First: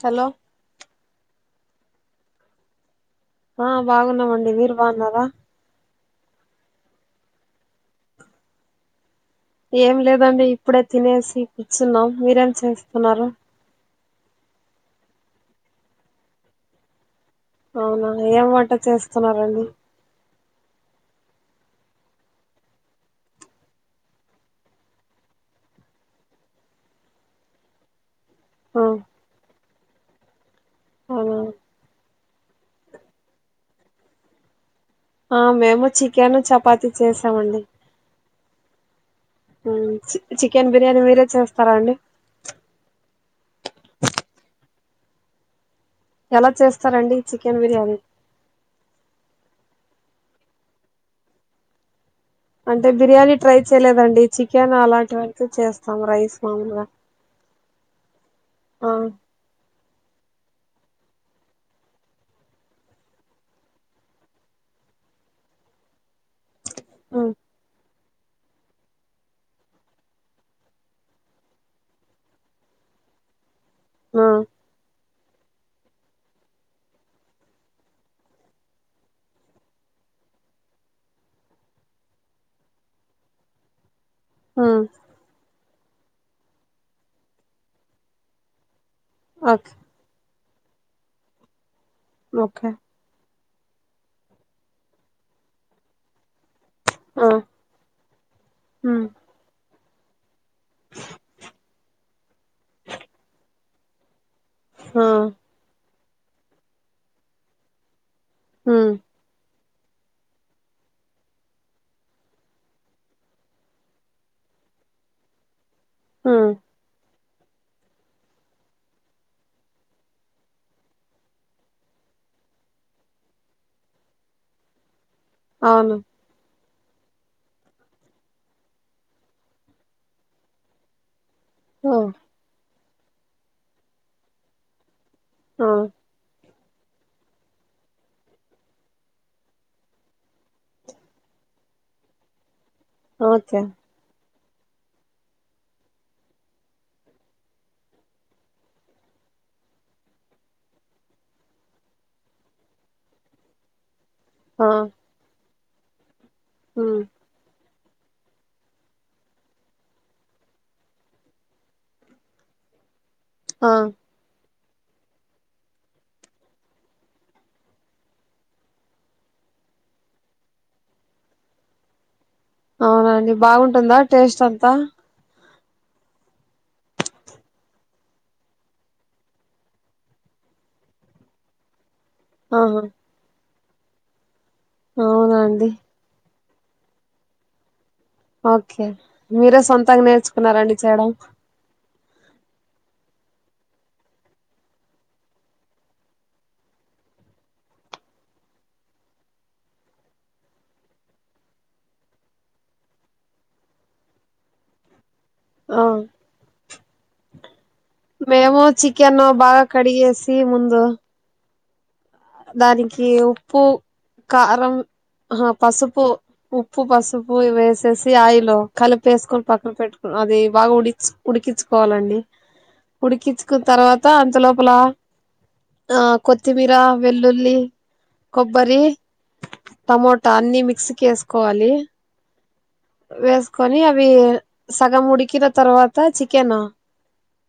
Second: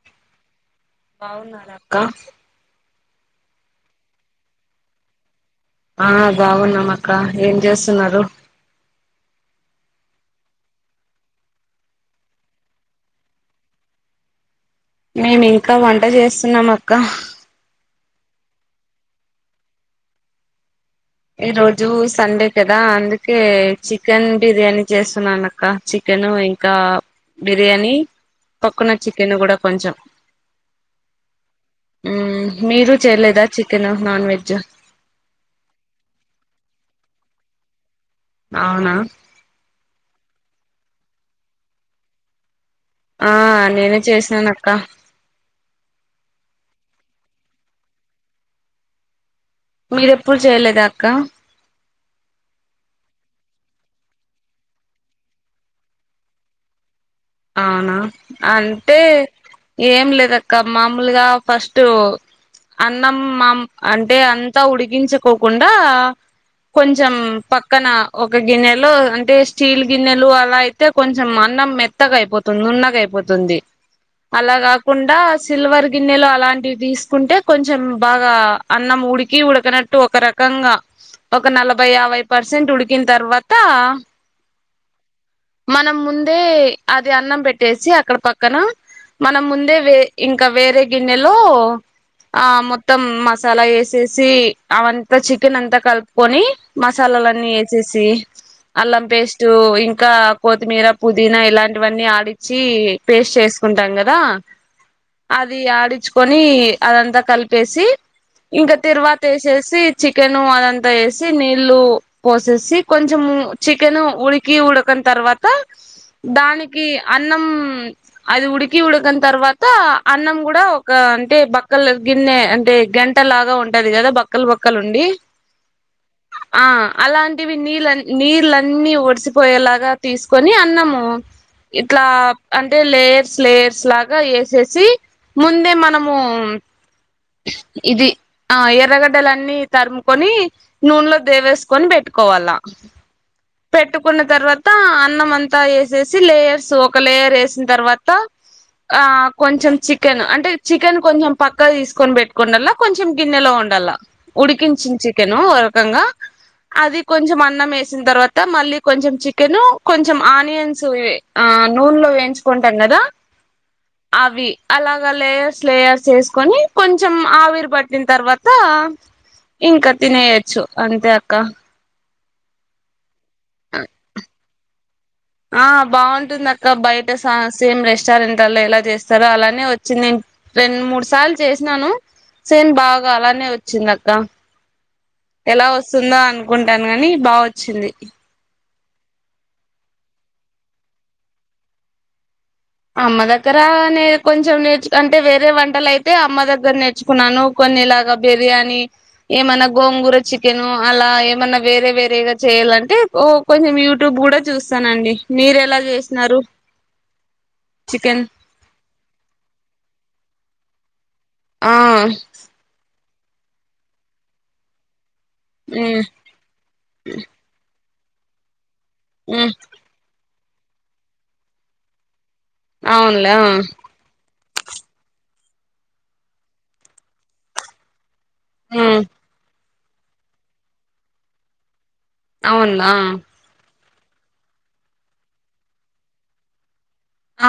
చల బాగున్నారా అక్కా ఆ బాగున్నామండి మీరు బాగున్నారా ఆ బాగున్నాము అక్క ఏం చేస్తున్నారు? ఏం లేదండి ఇప్పుడే తినేసి కూర్చున్నాం మీరేం చేస్తున్నారు? మేము ఇంకా వంట చేస్తున్నాం అక్క అవునా ఎం వంట చేస్తున్నారండి? ఈ రోజు సండే కదా అందుకే చికెన్ బిర్యానీ చేస్తున్నాన అక్కా చికెన్ ఇంకా బిర్యానీ తొక్కున చికెన్ కూడా కొంచెం ఆ మీరు చేయలేదా చికెన్ నాన్ వెజ్ ఆ మేము చికెన్ చపాతిీ చేసామండి. అవునా? హ్మ్మ్ చికెన్ బిర్యానీ మీరే చేస్తారా అండి? ఆ నేనే చేసినాను అక్కా ఎలా చేస్తారండి చికెన్ బిర్యానీ? మీరెప్పుడు చేయలేదా అక్కా? అంటే బిర్యానీ ట్రై చేయలేదండి చికెన్ అలాంటివైతే చేస్తాం రైస్ మామూలుగా అవునా ఆ అంటే ఏం లేదక్క మామూలుగా ఫస్ట్ అన్నం మా అంటే అంతా ఉడిగించకోకుండా కొంచం ఉమ్ పక్కన ఒక గిన్నెలో అంటే స్టీల్ గిన్నెలు అలా అయితే కొంచెం అన్నం మెత్ త్తగా అయిపోతుంది నున్నగయిపోతుంది ఆ అలాగాకుం సిల్వర్ గిన్నెలు అలాంటివి తీసుకుంటే కొంచెం బాగా అన్నం ఉడికి ఉడకనట్టు ఒక రకంగా ఒక నలభై యాభై పర్సెంట్ ఉడికిన తర్వాత ఆ మనం ముందే అది అన్నం పెట్టేసి అక్కడ పక్కన మనం ఓకే ముందే వే ఇం క వేరే గిన్నెలో ఆ ఓకే మొత్తం మస్ మసాలా వేసేసి అవంతా చికెన్ అంతా కలుపుకొని ఆ మసాలాలన్నీ వేసేసి ఉమ్ అల్లం పేస్ట్ ఇన్ కా కోతిమీరా పుదీనా ఇలా ఇవన్నీ ఆడిచ్చి పేస్ట్ చేసు కుంటాం కదా ఆ అది ఆడిచ్ కొని అదంతా కలిపేసి ఇంక ఉమ్ తిరువాత ఏసేస్ సి చికెన్ అదంతా ఏసి నీళ్ళు పోసేసి కొంచం చికెన్ ఉడికి ఉడకన తర్వాత ఉమ్ దాని అన్నం అది ఉడికి ఉడకన తర్వాత అన్నం కూడా ఒక అంటే బక్కలు గిన్నె అంటే గంట లాగా ఉంటది కదా బక్కల బక్కలు ఉండి అవును ఆ అలాంటివి నీళ్ళ నీళ్లన్నీ ఒడిసిపోయేలాగా తీసుకొని అన్నము ఆ ఇట్లా అన్ అంటే లేయర్స్ లేయర్స్ లాగా ఏసేసి ముందే ఆ మనము ఇది ఆ ఎర్రగడ్డలన్నీ తరుముకొని నూనెలో దేవేసుకొని పెట్టుకోవాలా ఓకే పెట్టుకున్న తర్వాత్ తా అన్నంమంతా ఏసేసి లేయర్స్ సు ఒక లేయర్ వేసిన తర్వాత ఆ కొంచెం చికెన్ అంటే చికెన్ కొంచెం పక్కకు తీసుకొని పెట్టుకుండల్లా కొంచెం గిన్నెలో ఉండల్ల ఆ ఉడికించిన చికెను ఒర గంగా అది ఉమ్ కొంచం అన్నమేస్, వచ్చిన తర్వాత మళ్లీ కొంచెం చికెన్, కొంచెం ఆనియన్స్ ఇవే. ఆ నూనెలో వేయించుకుంటాం కదా? ఆ అవి అలాగా లేయర్స్ లేయర్స్ ఏసుకొని, కొంచెం ఆవిరి పట్టిన్ తర్వాత ఇంకా తినేయొచ్చూ అంతే అక్క. అవునండీ. ఆ బాగుంటుందా టేస్ట్ అంతా? ఆ, బాగుంటుంది. అక్క బయట సా సేమ్ రెస్టారెంట్లలో ఎలా చేస్తారో, అలానే వచ్చింది. రెండు మూడు సార్లు చేసినాను. సేమ్ ఆహా బాగా అలానే వచ్చింది. చిన్నక్క. ఎలా అవునండి వస్తుందా? అ కుంటాను గానీ, బావోచ్చింది. ఓకే, మీరే సొంతంగా నేర్చుకున్నారండి చేయడం? అమ్మ దగ్గర నే కొంచెం నేర్చు అంటే వేరే వంటలైతే అమ్మ దగ్గర నేర్చుకున్నాను. కొన్నిలాగా బిర్యానీ ఏమన్నా, గోంగూర చికెన్ అలా ఏమన్నా వేరే వేరేగా చేయాలంటే కొంచెం యూట్యూబ్ కూడా చూస్తనండి. మీరెలా ఆ చేసినారు? చికెన్ మేము చికెన్ బాగా కడిగేసి, ముందు పో ఆ దాదాగ్ ఈ ఉప్పు, కారం ఆహా, ఉమ్ పసుపు, ఉప్పు పసుపు, ఇవేసి శశి ఆయిలు. కలిపేసుకొని ఉమ్ పక్కక్ పెట్టుకున్, అది బాగా ఉడిచి ఉడికించుకోవాలండి. అవునులే ఆ ఉడికించుకున్ తర్వాత, అంతలోప్ పూలా ఆ కొత్తిమీరా. వెల్లుల్లి, కొబ్బరి, ఉమ్ టమోటా అన్ని మిక్స్ కేసుకోవాలి. అవును ఆ వేసుకొని అవి అవి సగం ఉడికిన తర్వాత, చికెన్‌ను. ఆ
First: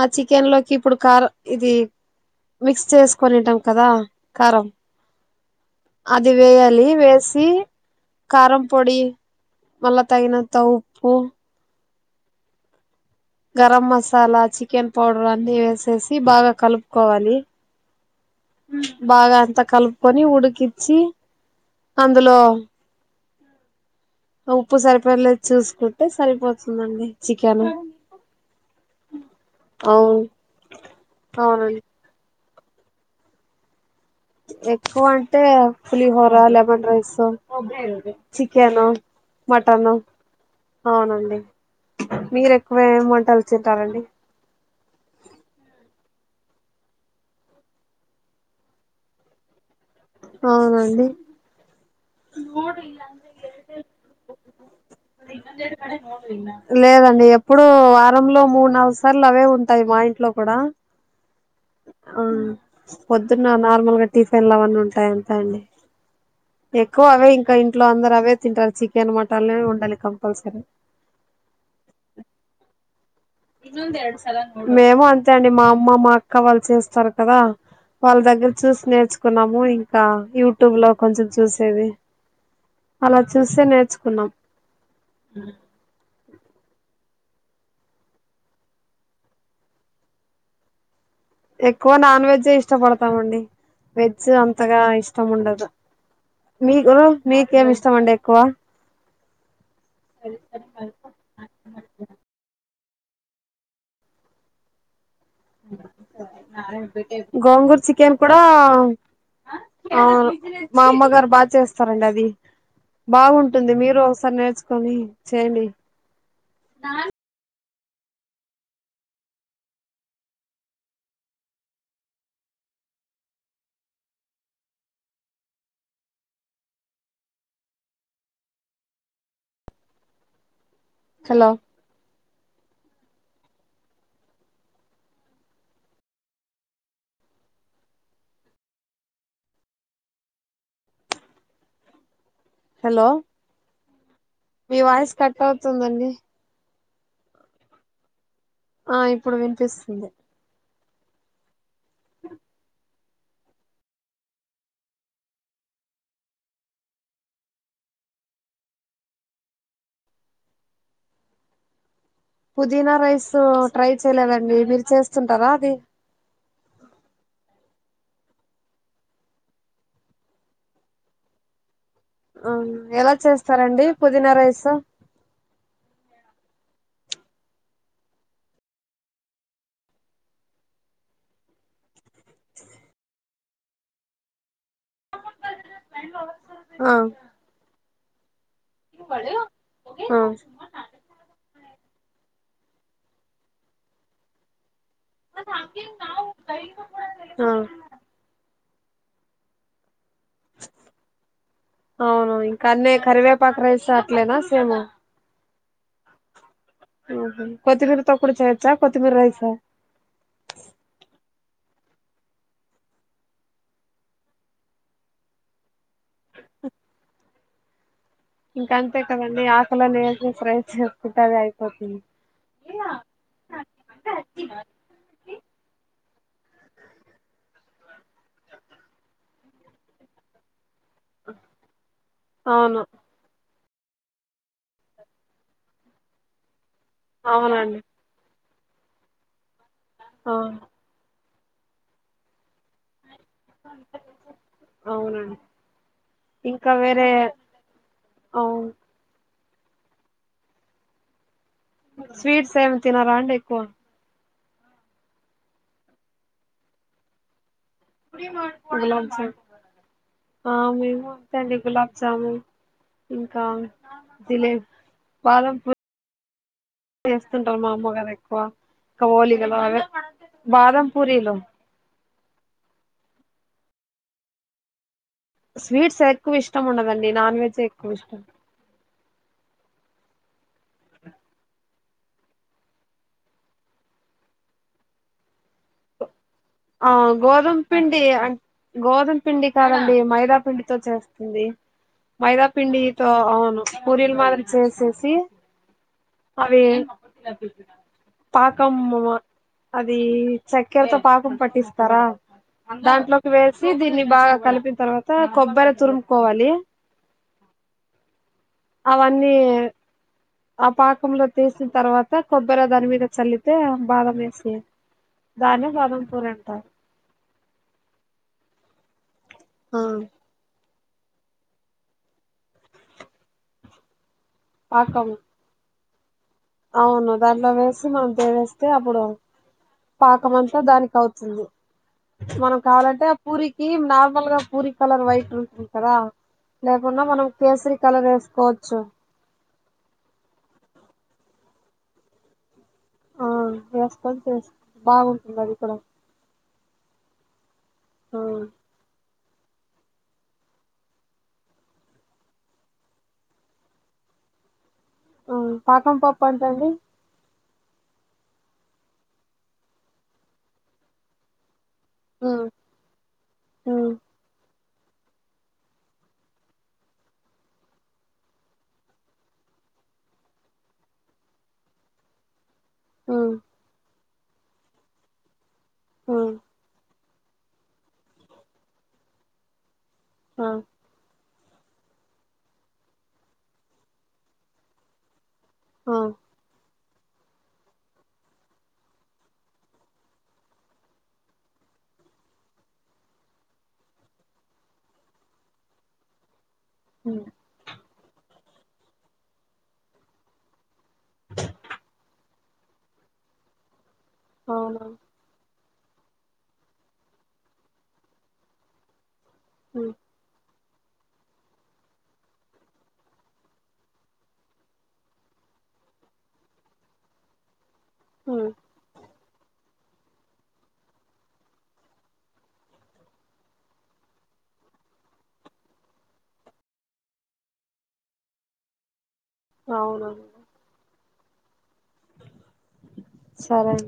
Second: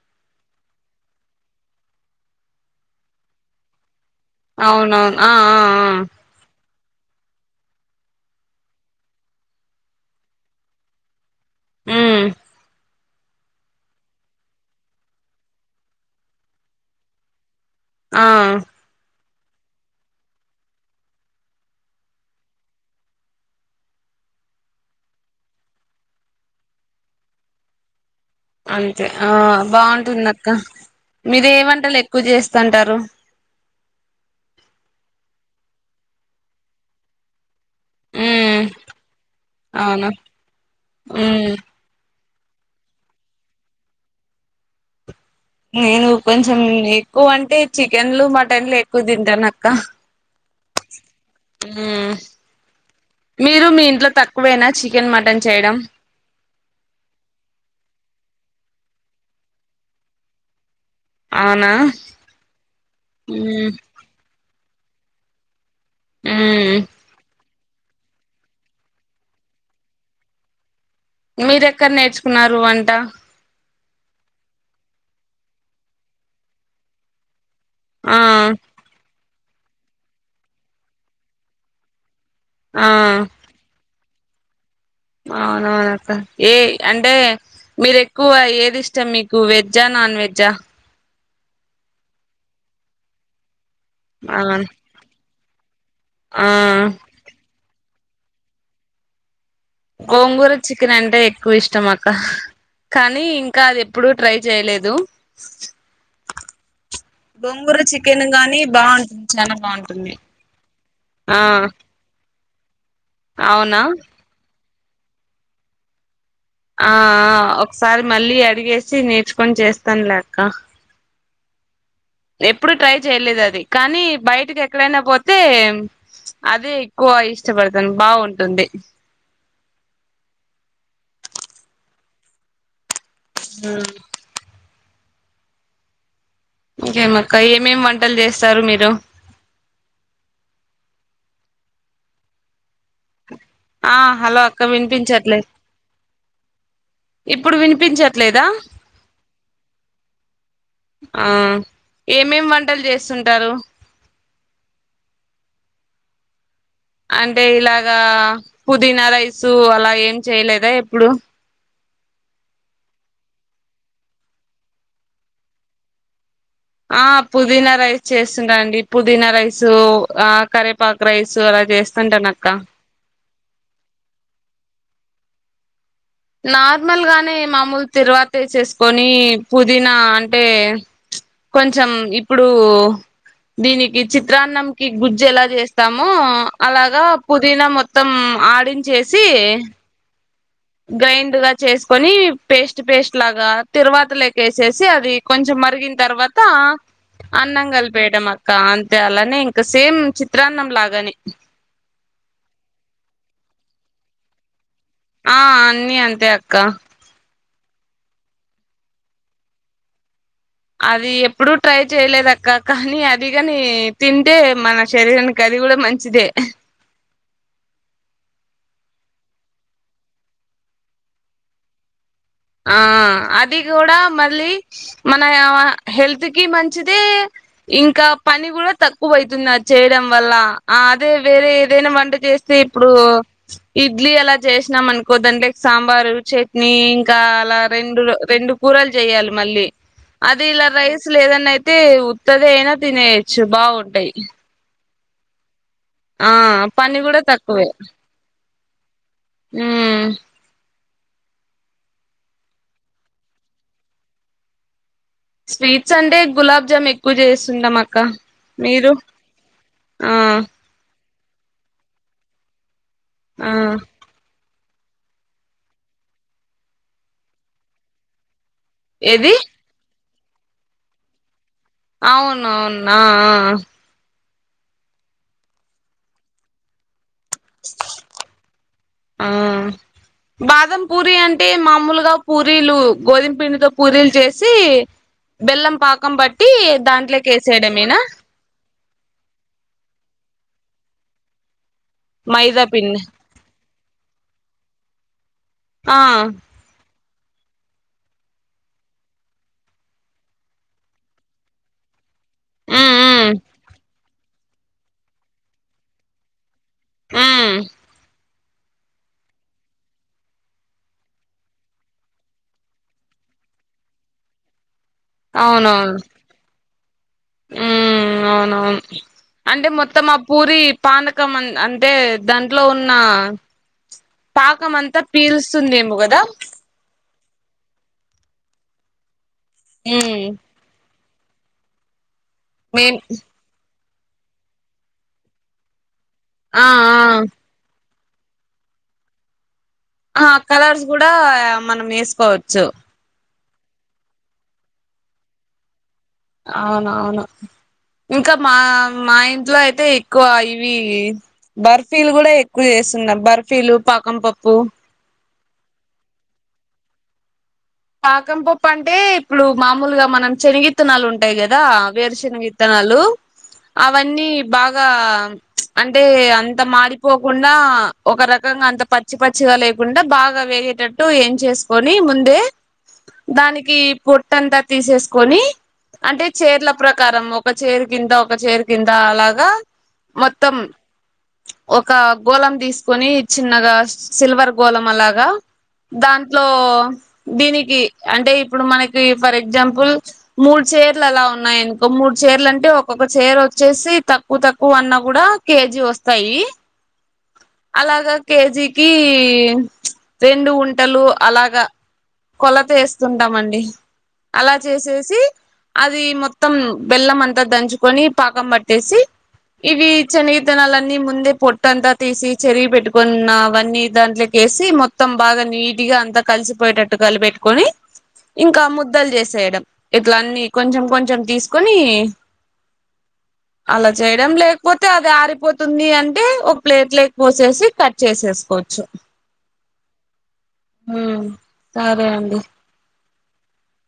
ఆ చికెన్ లోకి ఇప్పుడు కారం, ఇది మిక్స్ చేసు కొని ఉంటాం కదా. కారం అవునవును, ఆ.. ఆ... ఆ.. అది వేయాలి వేసి, కారం పొడి, మళ్లా తగినంత ఉప్పు. హుమ్ గరం మసాలా చికెన్ పౌడర్ అన్ని ఏసేసి బాగా కలుపుకోవాలి ఆ అంత కలుపుకొని ఉడికిచ్చి అందులో ఉప్పు సరిపోయిందా లేదో చూసుకుంటే సరిపోతుందండి చికెన్ అంతే ఆ అవును బాగుంటుంది అక్క మీరు ఏ అవునండి వంటలు ఎక్కువ చేస్తంటారు ఎక్కువ అంటే పులిహోర లెమన్ రైసు ఉమ్ చికెను మటను అవును అవునండి ఉమ్ మీరు ఎక్కువ ఏం వంటలు తింటారండి నేను కొంచెం ఎక్కువ అంటే చికెన్లు మటన్లు ఎక్కువ తింటా నాకు అవునండి ఉమ్ మీరు మీ ఇంట్లో తక్కువేనా చికెన్ మటన్ చేయడం లేదండి ఎప్పుడూ వారంలో మూడు నాలుగు సార్లు అవే ఉంటాయ్ మా ఇంట్లో కూడా అవునా హుమ్ పొద్దున్న ఉమ్ నార్మల్గా టీఫిన్ లా అవ్వని ఎంత అండి ఉమ్ ఎక్కువ అవే ఇంకా ఇంకా ఇంట్లో అందరు అవే తింటాం చికెన్ మటన్ లే ఉండాలి కంపల్సరీ మీరు ఎక్కడ నేర్చుకున్నారు వంట మేము అంతే అండి మా అమ్మ మా అక్క వాళ్ళు చేస్తరు కదా ఆ వాళ్ళ దగ్గర చూసి నేర్చు కున్నాము ఇంకా యూట్యూబ్ లో కొంచెం చూసేది అలా చూసె నేర్చుకున్నాం అవునా ఏ అంటే మీరు ఎక్కువ ఏది ఇష్టం మీకు వెజ్జా నాన్ వెజ్జా ఎక్కువ నాన్ వెజే ఇష్టపడతామండి వెజ్ ఆ అంతగా ఇష్టం ముండదు ఆ మీకు మీకేం ఇష్టం ఇష్ట మండి ఎక్కువా గోంగుర చికెన్ అంటే ఎక్కువ ఇష్టం అక్క కానీ ఇంకా అది ఎప్పుడు ట్రై చేయలేదు గోంగూర గోంగుర చికెన్ కూడా గాని బాగుంటుంది చాలా ఆ బాగుంటుంది మా అమ్మగారు ఆ బా చేస్తారండి అది బావుటుంది అవునా మీరు ఒకసారి నేర్చు కానీ చేయను ఆ ఆ ఒక్ ఈ సారి మళ్ళీ అడిగేసి నేర్చుకొని చేస్తాను లే అక్క ఎప్పుడు ట్రై చేయలేదు అది కానీ బయటికి ఎక్కడైనా పోతే అదే ఎక్కువ ఇష్టపడుతాను బావుంటుంది హాలో హుమ్ ఇంకేమక్క ఏమేమి వంటలు చేస్తారు మీరు హలో ఆ హలో అక్క మీ వాయిస్ కట్ వినిపించట్లేదు అవుతుందండీ ఇప్పుడు వినిపించట్ ఆ ఇప్పుడు వినిపిస్తుంది ఆ ఏమేమి వంటలు చేస్ చేస్తుంటరు అంటే ఇలాగా పుదీనా రైసు అలా ఏం చేయలేదా ఎప్పుడు పుదీనా రైసు ట్రై చేయలేదండి మీరు చేస్తుంటారా అది ఆ పుదీనా రైస్ చేస్తుంట అండి పుదీనా రైసు ఆ కరేపాక్ రైస్‌ అలా చేస్త హుమ్ ఎలా చేస్తారండి పుదీనా రైసు నార్మల్ గానే మామూలు తిరువాతేసెస్ కొని పుదీనా అంటే ప్చ్ కొంచెం ఇప్పుడు దీనికి చిత్రాన్నంకి గుజ్జు ఎలా చేస్త చేస్తామో ఆ అలాగా పుదీనా మొత్తం మొత్తం ఆడించేసి ఆ ఆ గ్రైండ్ గా చేసుకొని పేస్ట్ పేస్ట్ లాగా తిరువాత లేకి యేసేసి అది కొంచెం మరిగిన తర్వాత అన్నం కలిపేయడం అక్కా అలానే ఇంకా సేమ్ చిత్రాన్నం లాగానే అవును ఇంక అన్ని కరివేపాక్ రైస్ అట్లేనా సేమ్ ఆ అన్ని అంతే అక్క ఆహా కొత్తిమీర తో కూడ చేయచ్చా కొత్తి మీర రైసు అది ఎప్పుడూ ట్రై చేయలేదు అక్క కానీ అదిగాని తింటే మన శరీరానికి అది కూడా మంచిదే ఇంక అంతే కదండి ఆకులనేది ఫ్రై చేసుకుంటే అదే అయిపోతుంది ఆ అది కూడా మళ్ళీ మనా హెల్త్ కి మంచిదే ఇంకా పని గుడా తక్కువైతుంది అది చేయడం వల్ల ఆ అదే వేరే ఏదైనా వంట చేస్తే అవును ఇప్పుడూ ఇడ్లీ అలా చేసినం అనుకో దాంట్లేకి సాంబారు చట్నీ ఇకా అలా అవునండి రెండు రెండు కూరలు చెయ్యాలి మళ్ళీ ఆ అది ఇలా రైస్ ఏదన్నయితే ఉత్తదయినా తినే బాగుంటాయ్ అఅవునండి ఆ పని గుడా తక్కువే అవును హుమ్ స్వీట్స్ ఏం తినరా అండి ఎక్కువ స్వీట్స్ అంటే గులాబ్ జామ్ ఎక్కువ చేస్ తింటామ్ అక్క మీరు గులాబ్ జామ్ ఆ ఎట్లండి గులాబీ జామున్ ఇంకా ఆ జిలేబ్ బాదం పూ చేస్తుంటారు మా అమ్మగారు ఎక్కువ ఇంక ఏది ఒలిగలు అవే బాదం పూరీలు అవునవును ఆ ఆ స్వీట్స్ ఎక్కువ ఇష్టం ఉండదండి నెన్ నాన్ వెజే ఎక్కువ ఇష్టం ఆ బాదం పూరీ అంటే మామూలుగా పూరీలు గోధుమ పిండితో పూరీలు చేసి బెల్లం పాకం బెట్ ఆ గోధుమ పిండి అ గోధుమ పిండి కాదండి మైదాపిండి తో చేస్తుంది మైదా పిండి మైదాపిండితో అవును పూరిలు మాదిరి చేసేసి సి ఆ అదీ పాకం ఆది చక్కరతో పాకం పట్టిస్తారా మ్మ్ దాంట్లోకి మ్మ్ వేసి దీన్ని బాగా కలిపిన తర్వాత కొబ్బరి తురుము కోవాలి హుమ్ అవన్నీ ఆ పాకంలో తీసిన తర్వాత కొబ్బరి దాని మీద చల్లితే బాదం ఏసి అవునవును హుమ్ అవునవును అంటే మొత్తం ఆ పూరి పానకం అంటే దాంట్లో ఉన్న పాకం అంతా పీలుస్తుంది మో గదా అవును దానిలో వేసి మనం దేవేస్తే అప్పుడు పాకం అంతా దానికి అవుతు సోల్లు మనం మేం కావాలంటే ఆ పూరికి నార్మల్ గా పూరి కలర్ వైట్ ఉంటుంది కదా ఆ లేకుండా మనం కేసీరీకి కలర్ వేసుకోవచ్చు. ఆ కలర్స్ కూడా మనం వేసుకోవచ్చు. ఆ చేసుకొని చేస్తుంటే బాగుంటుంది. అది ఇక్కడ అవును అవును ఆ ఇంకా మా మా ఇంటి ఇట్లో అయితే ఎక్కువ ఇవి బర్ఫీలు కూడా ఎక్కువ చేస్తున్నారు బర్ఫీలు పాకం పప్పు ఆ పాకం పప్పు అంటండీ. పాకం పప్పు అంటే ఇప్పుడు మామూలుగా మనం శనగిత్తనాలు ఉంటాయి కదా కదా ఉమ్ వేరుశెనగిత్తనాలు ఉమ్ అవన్నీ బాగా అంటే అంత మాడిపోకుండా ఒక రకంగా అంత పచ్చి పచ్చిగా లేకుండా బాగా వేగేటట్టు ఏంచేసుకొని ముందే ఉమ్ దానికి పొట్ పొట్టంత తీసేస్కొని అంటే ఉమ్ చేర్ల ప్ర కారం ఒక చేరు కింత ఒక చేరు కింత అలాగా ఆ మొత్తం ఒక గోళం తీసుకొని చిన్నగా సిల్వర్ గోళం అలాగా ఆ దాంట్లో దీనికి దీనికి అంటే ఇప్పుడు మనకి ఫర్ ఎగ్జాంపుల్ మూడు చేర్లు అలా ఉన్నాయనుకో మూడు చేర్లు అంటే ఒక్కొక్క చేర్ వచ్చేసి తక్కువ తక్కువ అన్న గుడ కేజీ వస్తాయి. ఉమ్ అలాగా కేజీకీ రెండు ఉంట ఉంటాలు అలాగా కొలత ఏస్తుంటామండి. అలా అవునా చేసేసి అది మొత్తం బెల్లం అంతా దంచుకొని పాకం పట్టేసి ఇవి ఉమ్ చని విత్తనాలన్నీ ముందే పొట్టంతా తీసి చెరిగి పెట్టుకున్న అవన్నీ దాంట్లోకేసి మొత్తం బాగా నీటిగా అంతా కలిసిపోయేటట్టు కాలబెట్టుకొని ఉమ్ ఇంకా ముద్దలు చేసేయడం ఇట్ల అన్నీ కొంచం కొంచం తీసుకొని అలా చేయడం లేకపోతే అది ఆరిపోతుంది అంటే ఒక ప్లేట్లకు పోసేసి కట్ చేసేసుకోవచ్చు. అవునా అ సరే అండి సరే అండి